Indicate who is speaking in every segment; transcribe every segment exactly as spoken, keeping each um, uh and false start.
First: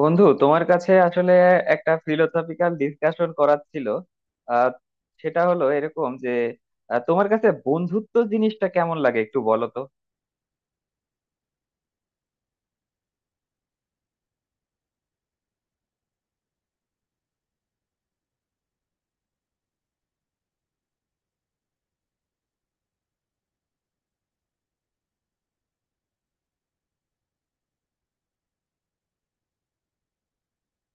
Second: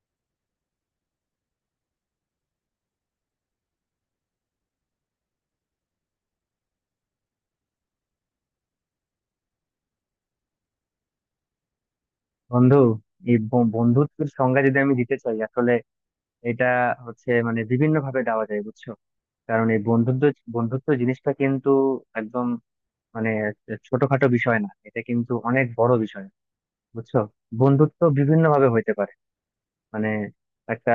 Speaker 1: বন্ধু, তোমার কাছে আসলে একটা ফিলোসফিক্যাল ডিসকাশন করার ছিল। আহ সেটা হলো এরকম যে আহ, তোমার কাছে বন্ধুত্ব জিনিসটা কেমন লাগে একটু বলো তো।
Speaker 2: বন্ধু, এই ব- বন্ধুত্বের সংজ্ঞা যদি আমি দিতে চাই আসলে এটা হচ্ছে মানে বিভিন্ন ভাবে দেওয়া যায়, বুঝছো? কারণ এই বন্ধুত্ব বন্ধুত্ব জিনিসটা কিন্তু একদম মানে ছোটখাটো বিষয় না, এটা কিন্তু অনেক বড় বিষয়, বুঝছো। বন্ধুত্ব বিভিন্ন ভাবে হইতে পারে। মানে একটা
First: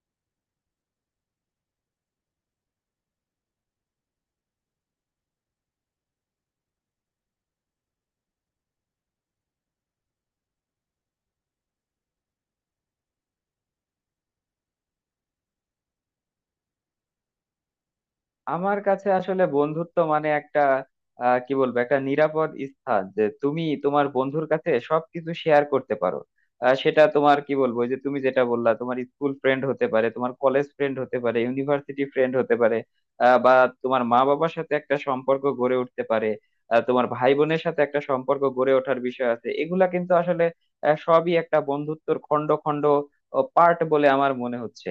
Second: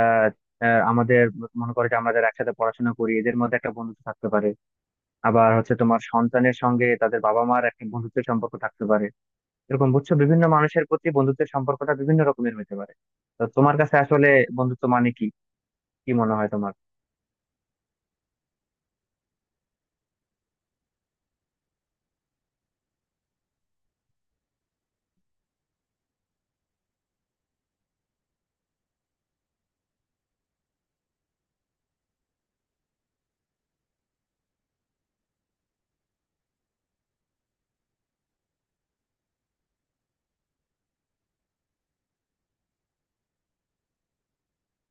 Speaker 2: আহ, আমাদের, মনে করো যে আমাদের একসাথে পড়াশোনা করি, এদের মধ্যে একটা বন্ধুত্ব থাকতে পারে। আবার হচ্ছে তোমার সন্তানের সঙ্গে তাদের বাবা মার একটা বন্ধুত্বের সম্পর্ক থাকতে পারে। এরকম বুঝছো, বিভিন্ন মানুষের প্রতি বন্ধুত্বের সম্পর্কটা বিভিন্ন রকমের হতে পারে। তো তোমার কাছে আসলে বন্ধুত্ব মানে কি, কি মনে হয় তোমার?
Speaker 1: আমার কাছে আসলে বন্ধুত্ব মানে একটা আহ, কি বলবো একটা নিরাপদ স্থান, যে তুমি তোমার বন্ধুর কাছে সবকিছু শেয়ার করতে পারো। আহ, সেটা তোমার, কি বলবো ওই যে তুমি যেটা বললা, তোমার স্কুল ফ্রেন্ড হতে পারে, তোমার কলেজ ফ্রেন্ড হতে পারে, ইউনিভার্সিটি ফ্রেন্ড হতে পারে, আহ, বা তোমার মা বাবার সাথে একটা সম্পর্ক গড়ে উঠতে পারে। আহ, তোমার ভাই বোনের সাথে একটা সম্পর্ক গড়ে ওঠার বিষয় আছে। এগুলা কিন্তু আসলে আহ, সবই একটা বন্ধুত্বর খণ্ড খণ্ড পার্ট বলে আমার মনে হচ্ছে।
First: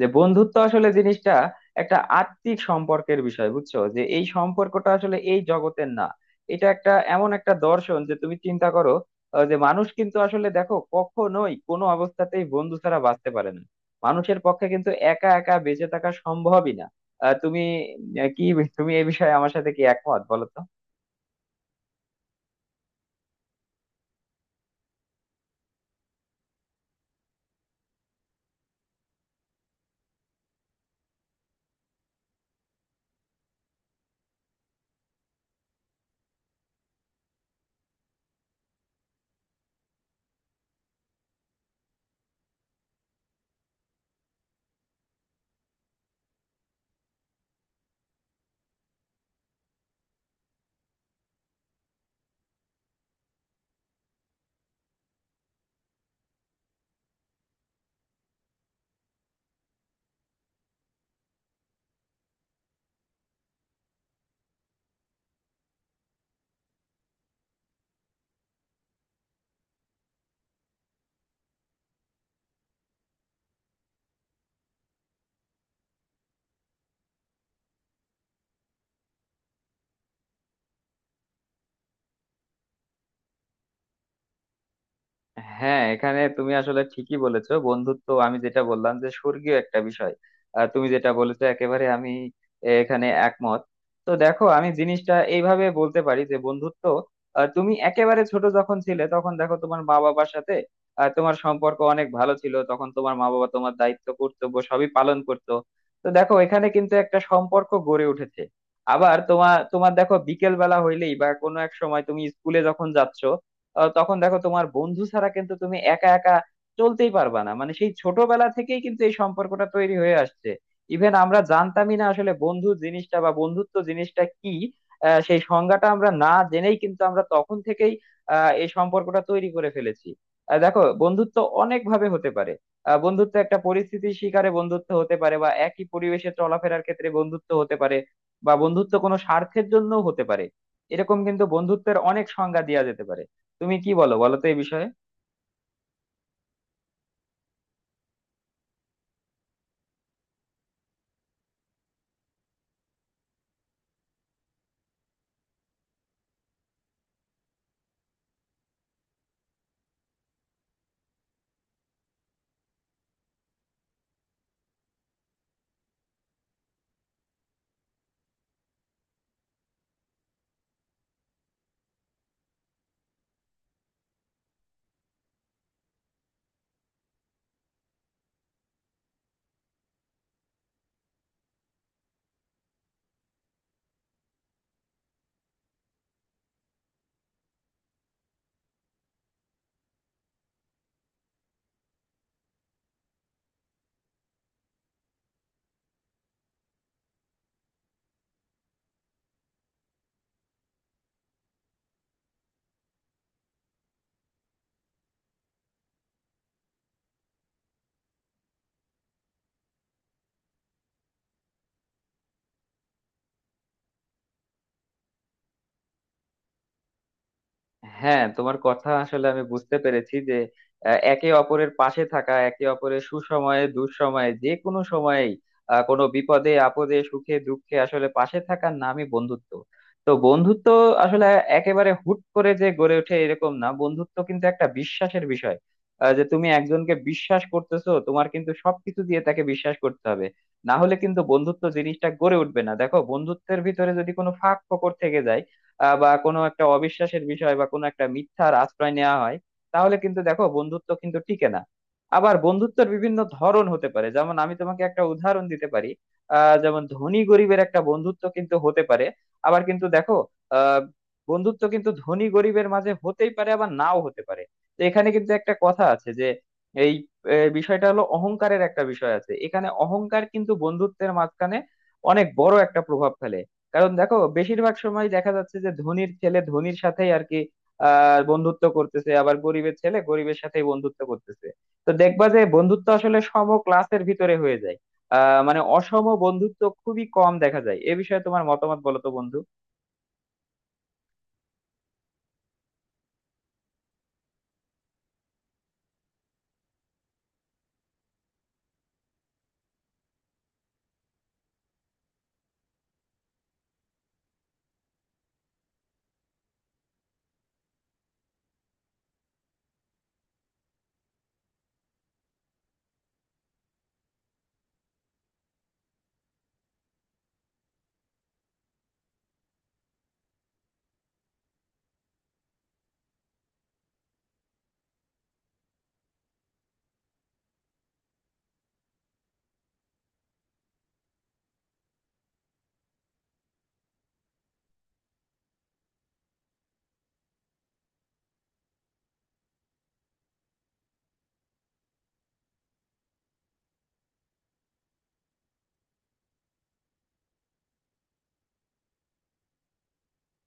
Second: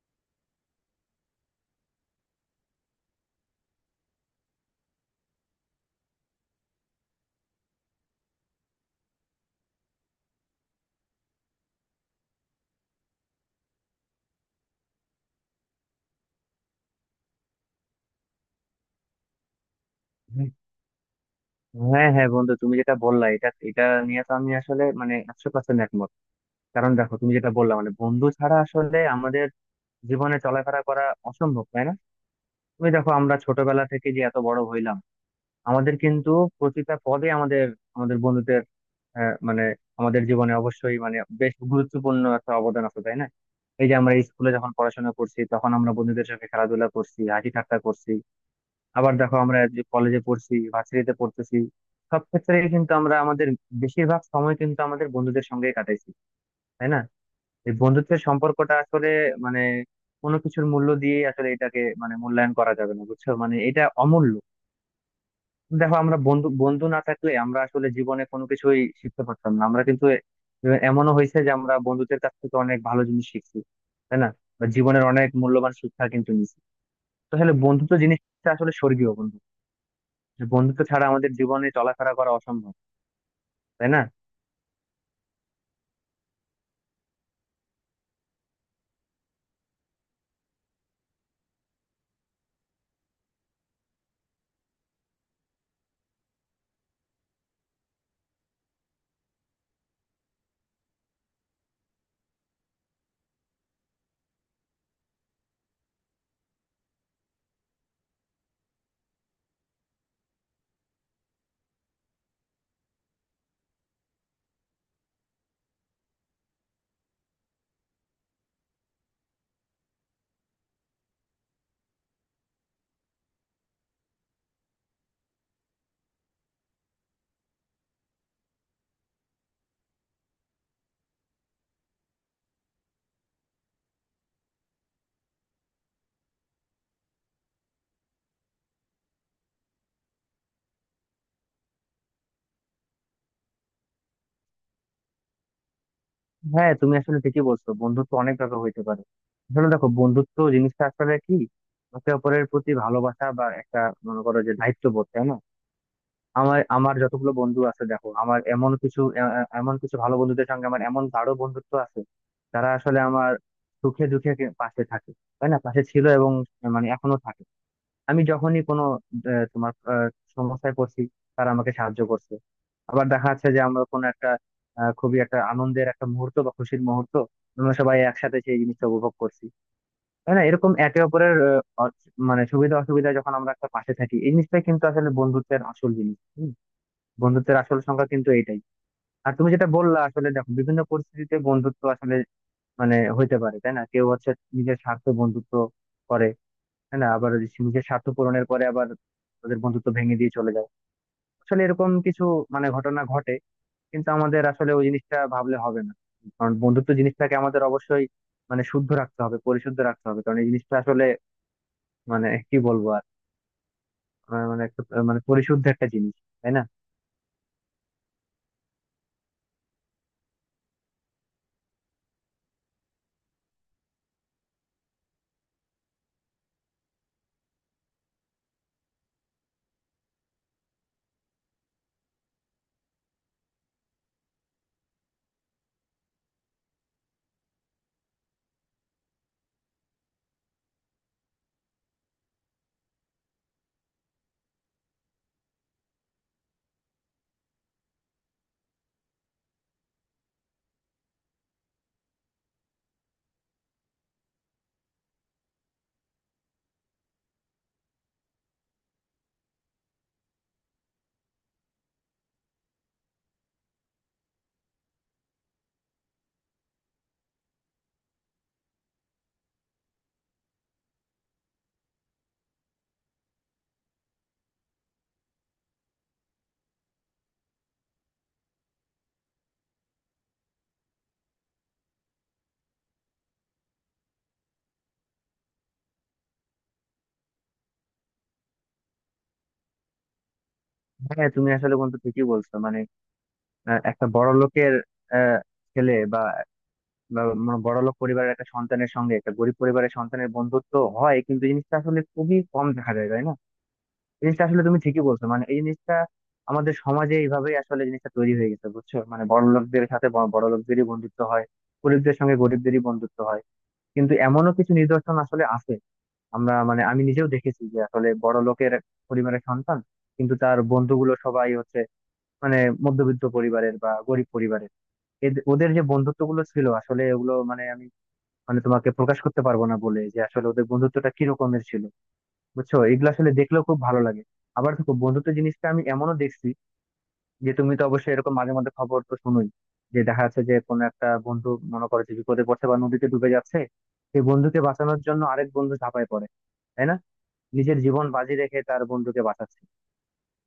Speaker 1: যে বন্ধুত্ব আসলে জিনিসটা একটা আত্মিক সম্পর্কের বিষয়, বুঝছো, যে এই সম্পর্কটা আসলে এই জগতের না। এটা একটা এমন একটা দর্শন যে তুমি চিন্তা করো, আহ, যে মানুষ কিন্তু আসলে দেখো কখনোই কোনো অবস্থাতেই বন্ধু ছাড়া বাঁচতে পারে না। মানুষের পক্ষে কিন্তু একা একা বেঁচে থাকা সম্ভবই না। আহ, তুমি আহ, কি তুমি এই বিষয়ে আমার সাথে কি একমত বলো
Speaker 2: হুম।
Speaker 1: তো।
Speaker 2: হ্যাঁ, হ্যাঁ, বন্ধু তুমি যেটা বললা এটা এটা নিয়ে তো আমি আসলে মানে একশো পার্সেন্ট একমত। কারণ দেখো, তুমি যেটা বললা মানে বন্ধু ছাড়া আসলে আমাদের জীবনে চলাফেরা করা অসম্ভব, তাই না? তুমি দেখো আমরা ছোটবেলা থেকে যে এত বড় হইলাম, আমাদের কিন্তু প্রতিটা পদে আমাদের আমাদের বন্ধুদের আহ, মানে আমাদের জীবনে অবশ্যই মানে বেশ গুরুত্বপূর্ণ একটা অবদান আছে, তাই না? এই যে আমরা স্কুলে যখন পড়াশোনা করছি তখন আমরা বন্ধুদের সঙ্গে খেলাধুলা করছি, হাসি ঠাট্টা করছি। আবার দেখো আমরা যে কলেজে পড়ছি, ভার্সিটিতে পড়তেছি, সব ক্ষেত্রে কিন্তু আমরা আমাদের বেশিরভাগ সময় কিন্তু আমাদের বন্ধুদের সঙ্গেই কাটাইছি, তাই না? এই বন্ধুত্বের সম্পর্কটা আসলে মানে কোনো কিছুর মূল্য দিয়ে আসলে এটাকে মানে মূল্যায়ন করা যাবে না, বুঝছো, মানে এটা অমূল্য। দেখো, আমরা বন্ধু বন্ধু না থাকলে আমরা আসলে জীবনে কোনো কিছুই শিখতে পারতাম না। আমরা কিন্তু এ- এমনও হয়েছে যে আমরা বন্ধুদের কাছ থেকে অনেক ভালো জিনিস শিখছি, তাই না? বা জীবনের অনেক মূল্যবান শিক্ষা কিন্তু নিয়েছি। তো আসলে বন্ধুত্ব জিনিসটা আসলে স্বর্গীয় বন্ধু, যে বন্ধুত্ব ছাড়া আমাদের জীবনে চলাফেরা করা অসম্ভব, তাই না?
Speaker 1: হ্যাঁ, এখানে তুমি আসলে ঠিকই বলেছো, বন্ধুত্ব আমি যেটা বললাম যে স্বর্গীয় একটা বিষয়। আর তুমি যেটা বলেছো একেবারে, আমি এখানে একমত। তো দেখো, আমি জিনিসটা এইভাবে বলতে পারি যে বন্ধুত্ব, আহ, তুমি একেবারে ছোট যখন ছিলে তখন দেখো তোমার মা বাবার সাথে আহ, তোমার সম্পর্ক অনেক ভালো ছিল, তখন তোমার মা বাবা তোমার দায়িত্ব কর্তব্য সবই পালন করতো। তো দেখো, এখানে কিন্তু একটা সম্পর্ক গড়ে উঠেছে। আবার তোমার তোমার দেখো, বিকেল বেলা হইলেই বা কোনো এক সময় তুমি স্কুলে যখন যাচ্ছ আহ তখন দেখো তোমার বন্ধু ছাড়া কিন্তু তুমি একা একা চলতেই পারবা না। মানে সেই ছোটবেলা থেকেই কিন্তু এই সম্পর্কটা তৈরি হয়ে আসছে। ইভেন আমরা জানতামই না আসলে বন্ধু জিনিসটা বা বন্ধুত্ব জিনিসটা কি। আহ, সেই সংজ্ঞাটা আমরা না জেনেই কিন্তু আমরা তখন থেকেই আহ, এই সম্পর্কটা তৈরি করে ফেলেছি। আহ, দেখো, বন্ধুত্ব অনেক ভাবে হতে পারে। আহ, বন্ধুত্ব একটা পরিস্থিতির শিকারে বন্ধুত্ব হতে পারে, বা একই পরিবেশে চলাফেরার ক্ষেত্রে বন্ধুত্ব হতে পারে, বা বন্ধুত্ব কোনো স্বার্থের জন্য হতে পারে। এরকম কিন্তু বন্ধুত্বের অনেক সংজ্ঞা দেওয়া যেতে পারে। তুমি কি বলো বলো তো এই বিষয়ে।
Speaker 2: হ্যাঁ, তুমি আসলে ঠিকই বলছো, বন্ধুত্ব অনেক ভাবে হইতে পারে। আসলে দেখো বন্ধুত্ব জিনিসটা আসলে কি, একে অপরের প্রতি ভালোবাসা বা একটা, মনে করো যে দায়িত্ববোধ, তাই না? আমার আমার যতগুলো বন্ধু আছে, দেখো আমার এমন কিছু এ- এ- এমন কিছু ভালো বন্ধুদের সঙ্গে আমার এমন গাঢ় বন্ধুত্ব আছে। তারা আসলে আমার সুখে দুঃখে কে- পাশে থাকে, তাই না, পাশে ছিল এবং মানে এখনো থাকে। আমি যখনই কোনো আহ, তোমার আহ, সমস্যায় পড়ছি, তারা আমাকে সাহায্য করছে। আবার দেখা যাচ্ছে যে আমরা কোনো একটা আহ, খুবই একটা আনন্দের একটা মুহূর্ত বা খুশির মুহূর্ত, আমরা সবাই একসাথে সেই জিনিসটা উপভোগ করছি, তাই না? এরকম একে অপরের আহ, অ- মানে সুবিধা অসুবিধা যখন আমরা একটা পাশে থাকি, এই জিনিসটাই কিন্তু আসলে বন্ধুত্বের আসল জিনিস, বন্ধুত্বের আসল সংখ্যা কিন্তু এইটাই। আর তুমি যেটা বললা আসলে দেখো বিভিন্ন পরিস্থিতিতে বন্ধুত্ব আসলে মানে হইতে পারে, তাই না? কেউ হচ্ছে নিজের স্বার্থ বন্ধুত্ব করে, তাই না, আবার সে নিজের স্বার্থ পূরণের পরে আবার তাদের বন্ধুত্ব ভেঙে দিয়ে চলে যায়। আসলে এরকম কিছু মানে ঘটনা ঘটে, কিন্তু আমাদের আসলে ওই জিনিসটা ভাবলে হবে না, কারণ বন্ধুত্ব জিনিসটাকে আমাদের অবশ্যই মানে শুদ্ধ রাখতে হবে, পরিশুদ্ধ রাখতে হবে। কারণ এই জিনিসটা আসলে মানে কি বলবো আর, মানে একটা মানে পরিশুদ্ধ একটা জিনিস, তাই না?
Speaker 1: হ্যাঁ, তোমার কথা আসলে আমি বুঝতে পেরেছি যে আহ, একে অপরের পাশে থাকা, একে অপরের সুসময়ে দুঃসময়ে যে কোনো সময়েই আহ, কোনো বিপদে আপদে সুখে দুঃখে আসলে পাশে থাকার নামই বন্ধুত্ব। তো বন্ধুত্ব আসলে একেবারে হুট করে যে গড়ে ওঠে এরকম না, বন্ধুত্ব কিন্তু একটা বিশ্বাসের বিষয়। আহ, যে তুমি একজনকে বিশ্বাস করতেছো, তোমার কিন্তু সবকিছু দিয়ে তাকে বিশ্বাস করতে হবে। না হলে কিন্তু বন্ধুত্ব জিনিসটা গড়ে উঠবে না। দেখো, বন্ধুত্বের ভিতরে যদি কোনো ফাঁক ফোকর থেকে যায় আহ, বা কোনো একটা অবিশ্বাসের বিষয় বা কোনো একটা মিথ্যার আশ্রয় নেওয়া হয়, তাহলে কিন্তু দেখো বন্ধুত্ব কিন্তু টিকে না। আবার বন্ধুত্বের বিভিন্ন ধরন হতে পারে, যেমন আমি তোমাকে একটা উদাহরণ দিতে পারি। আহ যেমন ধনী গরিবের একটা বন্ধুত্ব কিন্তু হতে পারে। আবার কিন্তু দেখো আহ বন্ধুত্ব কিন্তু ধনী গরিবের মাঝে হতেই পারে আবার নাও হতে পারে। তো এখানে কিন্তু একটা কথা আছে যে, এই আহ, বিষয়টা হলো অহংকারের একটা বিষয় আছে এখানে। অহংকার কিন্তু বন্ধুত্বের মাঝখানে অনেক বড় একটা প্রভাব ফেলে। কারণ দেখো, বেশিরভাগ সময় দেখা যাচ্ছে যে ধনীর ছেলে ধনীর সাথেই আর কি আহ বন্ধুত্ব করতেছে, আবার গরিবের ছেলে গরিবের সাথেই বন্ধুত্ব করতেছে। তো দেখবা যে বন্ধুত্ব আসলে সম ক্লাসের ভিতরে হয়ে যায়। আহ মানে অসম বন্ধুত্ব খুবই কম দেখা যায়। এ বিষয়ে তোমার মতামত বলো তো বন্ধু।
Speaker 2: হ্যাঁ, তুমি আসলে বন্ধু ঠিকই বলছো মানে আহ, একটা বড় লোকের আহ, ছেলে বা বা মানে বড় লোক পরিবারের একটা সন্তানের সঙ্গে একটা গরিব পরিবারের সন্তানের বন্ধুত্ব হয় কিন্তু জিনিসটা আসলে খুবই কম দেখা যায়, তাই না? এই জিনিসটা আসলে তুমি ঠিকই বলছো, মানে এই জিনিসটা আমাদের সমাজে এইভাবেই আসলে জিনিসটা তৈরি হয়ে গেছে, বুঝছো, মানে বড় লোকদের সাথে ব- বড় লোকদেরই বন্ধুত্ব হয়, গরিবদের সঙ্গে গরিবদেরই বন্ধুত্ব হয়। কিন্তু এমনও কিছু নিদর্শন আসলে আছে, আমরা মানে আমি নিজেও দেখেছি যে আসলে বড় লোকের পরিবারের সন্তান কিন্তু তার বন্ধুগুলো সবাই হচ্ছে মানে মধ্যবিত্ত পরিবারের বা গরিব পরিবারের। এদ- ওদের যে বন্ধুত্ব গুলো ছিল আসলে, ওগুলো মানে আমি মানে তোমাকে প্রকাশ করতে পারবো না বলে যে আসলে ওদের বন্ধুত্বটা কি রকমের ছিল, বুঝছো, এগুলো আসলে দেখলেও খুব ভালো লাগে। আবার দেখো বন্ধুত্ব জিনিসটা আমি এমনও দেখছি, যে তুমি তো অবশ্যই এরকম মাঝে মধ্যে খবর তো শুনোই, যে দেখা যাচ্ছে যে কোনো একটা বন্ধু, মনে করো যে বিপদে পড়ছে বা নদীতে ডুবে যাচ্ছে, সেই বন্ধুকে বাঁচানোর জন্য আরেক বন্ধু ঝাঁপায় পড়ে, তাই না? নিজের জীবন বাজি রেখে তার বন্ধুকে বাঁচাচ্ছে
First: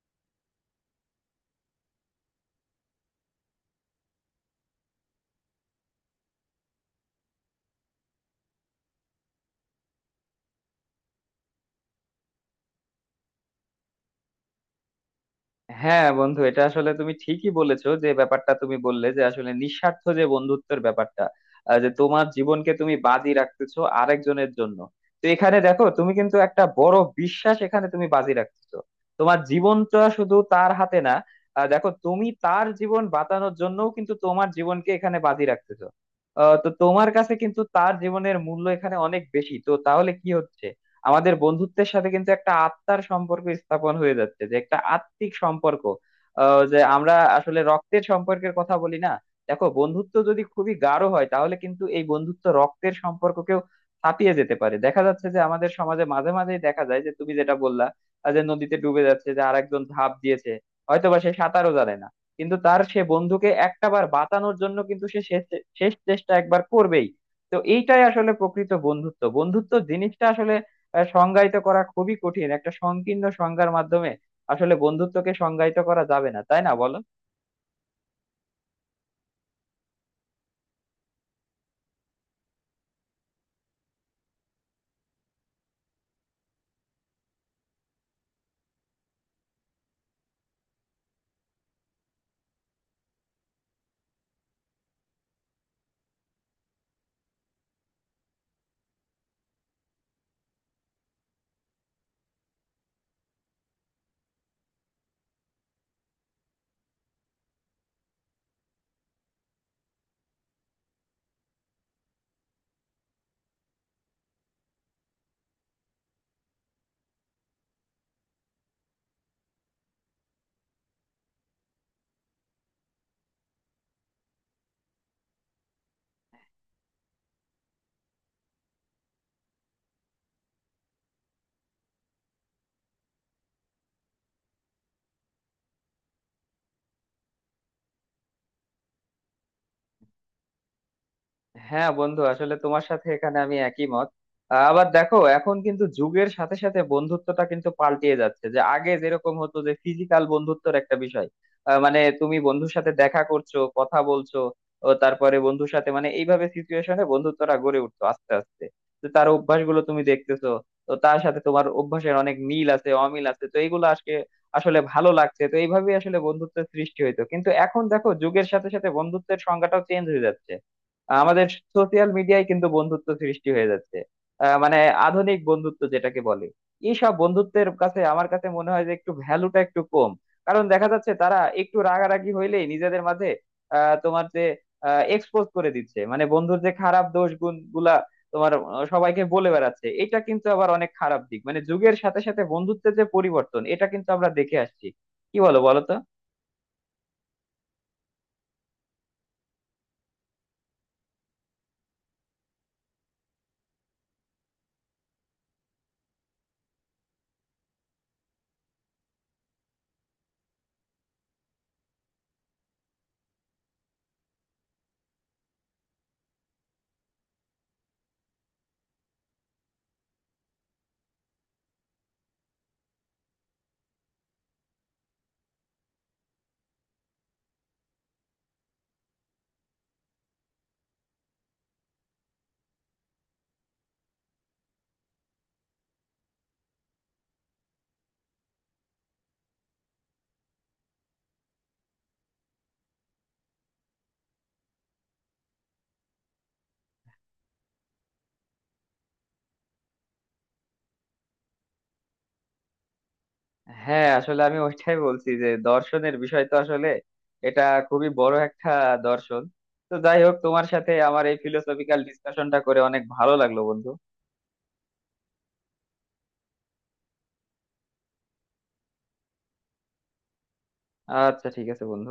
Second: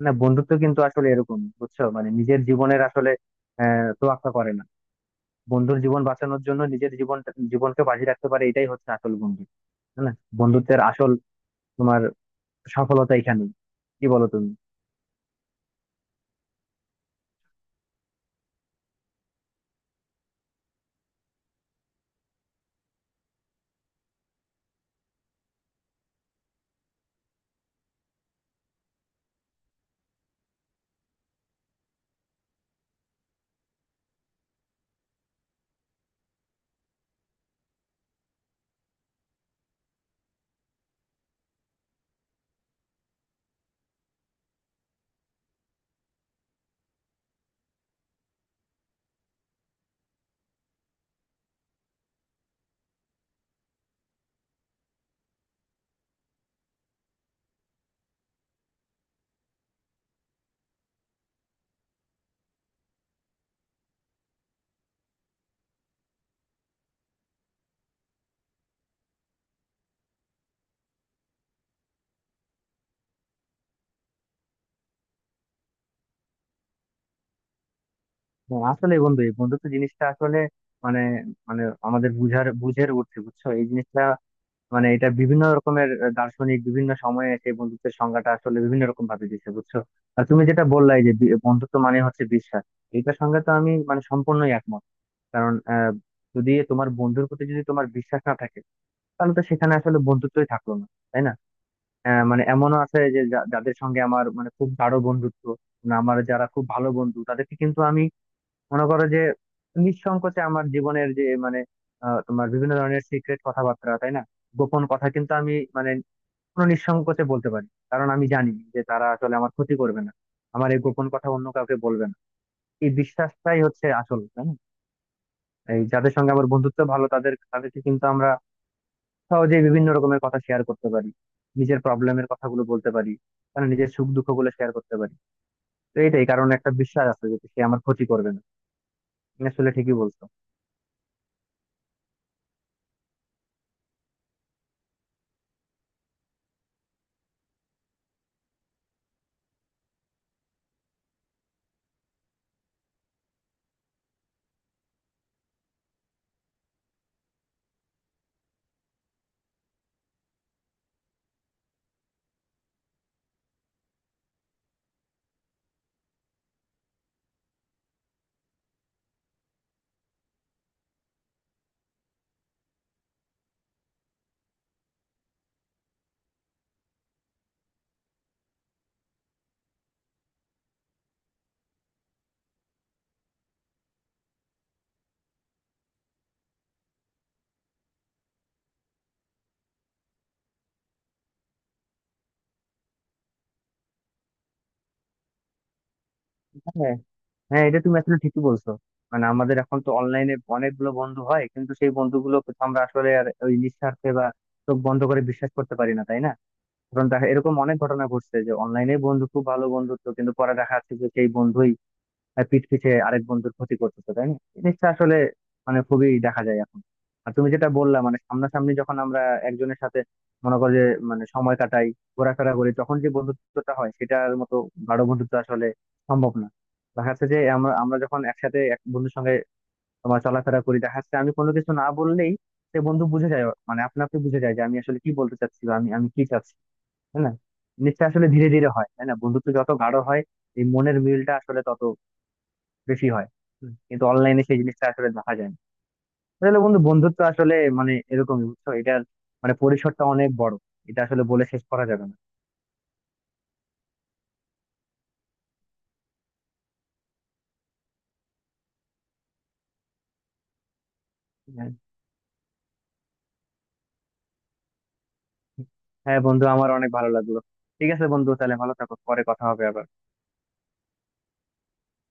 Speaker 2: না? বন্ধুত্ব কিন্তু আসলে এরকম, বুঝছো, মানে নিজের জীবনের আসলে আহ তোয়াক্কা করে না, বন্ধুর জীবন বাঁচানোর জন্য নিজের জীবন জীবনকে বাজি রাখতে পারে, এটাই হচ্ছে আসল বন্ধু, তাই না? বন্ধুত্বের আসল তোমার সফলতা এখানেই, কি বলো তুমি?
Speaker 1: হ্যাঁ বন্ধু, এটা আসলে তুমি ঠিকই বলেছো, যে ব্যাপারটা তুমি বললে যে আসলে নিঃস্বার্থ যে বন্ধুত্বের ব্যাপারটা, আহ, যে তোমার জীবনকে তুমি বাজি রাখতেছো আরেকজনের জন্য। তো এখানে দেখো, তুমি কিন্তু একটা বড় বিশ্বাস এখানে তুমি বাজি রাখতেছো। তোমার জীবনটা শুধু তার হাতে না, আহ, দেখো তুমি তার জীবন বাঁচানোর জন্যও কিন্তু তোমার জীবনকে এখানে বাজি রাখতেছো। আহ, তো তোমার কাছে কিন্তু তার জীবনের মূল্য এখানে অনেক বেশি। তো তাহলে কি হচ্ছে, আমাদের বন্ধুত্বের সাথে কিন্তু একটা আত্মার সম্পর্ক স্থাপন হয়ে যাচ্ছে, যে একটা আত্মিক সম্পর্ক। আহ, যে আমরা আসলে রক্তের সম্পর্কের কথা বলি না। দেখো বন্ধুত্ব যদি খুবই গাঢ় হয়, তাহলে কিন্তু এই বন্ধুত্ব রক্তের সম্পর্ককেও ছাপিয়ে যেতে পারে। দেখা যাচ্ছে যে আমাদের সমাজে মাঝে মাঝেই দেখা যায়, যে তুমি যেটা বললা আহ, যে নদীতে ডুবে যাচ্ছে, যে আরেকজন ঝাঁপ দিয়েছে। হয়তো বা সে সাঁতারও জানে না, কিন্তু তার সে বন্ধুকে একটা বার বাঁচানোর জন্য কিন্তু সে শেষ শেষ চেষ্টা একবার করবেই। তো এইটাই আসলে প্রকৃত বন্ধুত্ব। বন্ধুত্ব জিনিসটা আসলে আহ, সংজ্ঞায়িত করা খুবই কঠিন একটা সংকীর্ণ সংজ্ঞার মাধ্যমে। আসলে বন্ধুত্বকে সংজ্ঞায়িত করা যাবে না, তাই না বলো।
Speaker 2: হ্যাঁ, আসলে বন্ধু এই বন্ধুত্ব জিনিসটা আসলে মানে মানে আমাদের বুঝার বুঝের উঠছে, বুঝছো এই জিনিসটা, মানে এটা বিভিন্ন রকমের আহ, দার্শনিক বিভিন্ন সময়ে এসে এই বন্ধুত্বের সংজ্ঞাটা আসলে বিভিন্ন রকম ভাবে দিচ্ছে, বুঝছো। আর তুমি যেটা বললাই যে বি- বন্ধুত্ব মানে হচ্ছে বিশ্বাস, এইটার সঙ্গে তো আমি মানে সম্পূর্ণই একমত। কারণ আহ যদি তোমার বন্ধুর প্রতি যদি তোমার বিশ্বাস না থাকে, তাহলে তো সেখানে আসলে বন্ধুত্বই থাকলো না, তাই না? আহ, মানে এমনও আছে যে যা- যাদের সঙ্গে আমার মানে খুব গাঢ় বন্ধুত্ব, মানে আমার যারা খুব ভালো বন্ধু, তাদেরকে কিন্তু আমি, মনে করো যে নিঃসংকোচে আমার জীবনের যে মানে আহ, তোমার বিভিন্ন ধরনের সিক্রেট কথাবার্তা, তাই না, গোপন কথা কিন্তু আমি মানে কোনো নিঃসংকোচে বলতে পারি, কারণ আমি জানি যে তারা আসলে আমার ক্ষতি করবে না, আমার এই গোপন কথা অন্য কাউকে বলবে না। এই বিশ্বাসটাই হচ্ছে আসল, তাই না? এই যাদের সঙ্গে আমার বন্ধুত্ব ভালো তাদের তাদেরকে কিন্তু আমরা সহজেই বিভিন্ন রকমের কথা শেয়ার করতে পারি, নিজের প্রবলেমের কথাগুলো বলতে পারি, মানে নিজের সুখ দুঃখ গুলো শেয়ার করতে পারি। তো এইটাই, কারণ একটা বিশ্বাস আছে যে সে আমার ক্ষতি করবে না। তুমি আসলে ঠিকই বলছো।
Speaker 1: হ্যাঁ বন্ধু, আসলে তোমার সাথে এখানে আমি একই মত। আহ, আবার দেখো, এখন কিন্তু যুগের সাথে সাথে বন্ধুত্বটা কিন্তু পাল্টিয়ে যাচ্ছে। যে আগে যেরকম হতো যে ফিজিক্যাল বন্ধুত্বর একটা বিষয়, আহ, মানে তুমি বন্ধুর সাথে দেখা করছো, কথা বলছো, ও তারপরে বন্ধুর সাথে মানে এইভাবে সিচুয়েশনে বন্ধুত্বটা গড়ে উঠতো আস্তে আস্তে। তো তার অভ্যাসগুলো তুমি দেখতেছো, তো তার সাথে তোমার অভ্যাসের অনেক মিল আছে, অমিল আছে, তো এইগুলো আজকে আসলে ভালো লাগছে। তো এইভাবেই আসলে বন্ধুত্বের সৃষ্টি হইতো, কিন্তু এখন দেখো যুগের সাথে সাথে বন্ধুত্বের সংজ্ঞাটাও চেঞ্জ হয়ে যাচ্ছে। আমাদের সোশিয়াল মিডিয়ায় কিন্তু বন্ধুত্ব সৃষ্টি হয়ে যাচ্ছে। আহ, মানে আধুনিক বন্ধুত্ব যেটাকে বলে, এইসব বন্ধুত্বের কাছে আমার কাছে মনে হয় যে একটু ভ্যালুটা একটু কম। কারণ দেখা যাচ্ছে তারা একটু রাগারাগি হইলেই নিজেদের মাঝে আহ, তোমার যে এক্সপোজ করে দিচ্ছে, মানে বন্ধুর যে খারাপ দোষ গুণ গুলা তোমার আহ, সবাইকে বলে বেড়াচ্ছে। এটা কিন্তু আবার অনেক খারাপ দিক, মানে যুগের সাথে সাথে বন্ধুত্বের যে পরিবর্তন এটা কিন্তু আমরা দেখে আসছি। কি বলো বলো তো।
Speaker 2: হ্যাঁ, হ্যাঁ, এটা তুমি আসলে ঠিকই বলছো, মানে আমাদের এখন তো অনলাইনে অনেকগুলো বন্ধু হয় কিন্তু সেই বন্ধুগুলো তো আমরা আসলে আর ওই নিঃস্বার্থে বা চোখ বন্ধ করে বিশ্বাস করতে পারি না, তাই না? কারণ দেখা এরকম অনেক ঘটনা ঘটছে যে অনলাইনে বন্ধু, খুব ভালো বন্ধুত্ব, কিন্তু পরে দেখা যাচ্ছে যে সেই বন্ধুই আহ পিঠ পিছে আরেক বন্ধুর ক্ষতি করতেছে, তাই না? এই জিনিসটা আসলে মানে খুবই দেখা যায় এখন। আর তুমি যেটা বললা মানে সামনাসামনি যখন আমরা একজনের সাথে, মনে করো যে মানে সময় কাটাই, ঘোরাফেরা করি, তখন যে বন্ধুত্বটা হয় সেটার মতো গাঢ় বন্ধুত্ব আসলে সম্ভব না। দেখা যাচ্ছে যে আমরা আমরা যখন একসাথে এক বন্ধুর সঙ্গে তোমার চলাফেরা করি, দেখা যাচ্ছে আমি কোনো কিছু না বললেই সে বন্ধু বুঝে যায়, মানে আপনা আপনি বুঝে যায় যে আমি আসলে কি বলতে চাচ্ছি বা আমি আমি কি চাচ্ছি, তাই না? জিনিসটা আসলে ধীরে ধীরে হয়, তাই না, বন্ধুত্ব যত গাঢ় হয় এই মনের মিলটা আসলে তত বেশি হয়। হুম। কিন্তু অনলাইনে সেই জিনিসটা আসলে দেখা যায় না। আসলে বন্ধু বন্ধুত্ব আসলে মানে এরকমই, বুঝছো, এটার মানে পরিসরটা অনেক বড়, এটা আসলে বলে শেষ করা যাবে না।
Speaker 1: হ্যাঁ আসলে আমি ওইটাই বলছি, যে দর্শনের বিষয় তো আসলে এটা খুবই বড় একটা দর্শন। তো যাই হোক, তোমার সাথে আমার এই
Speaker 2: হ্যাঁ,
Speaker 1: ফিলোসফিক্যাল ডিসকাশনটা করে অনেক ভালো লাগলো বন্ধু।
Speaker 2: হ্যাঁ, বন্ধু আমার অনেক ভালো লাগলো। ঠিক আছে বন্ধু, তাহলে ভালো থাকো, পরে কথা হবে আবার।
Speaker 1: আচ্ছা ঠিক আছে বন্ধু।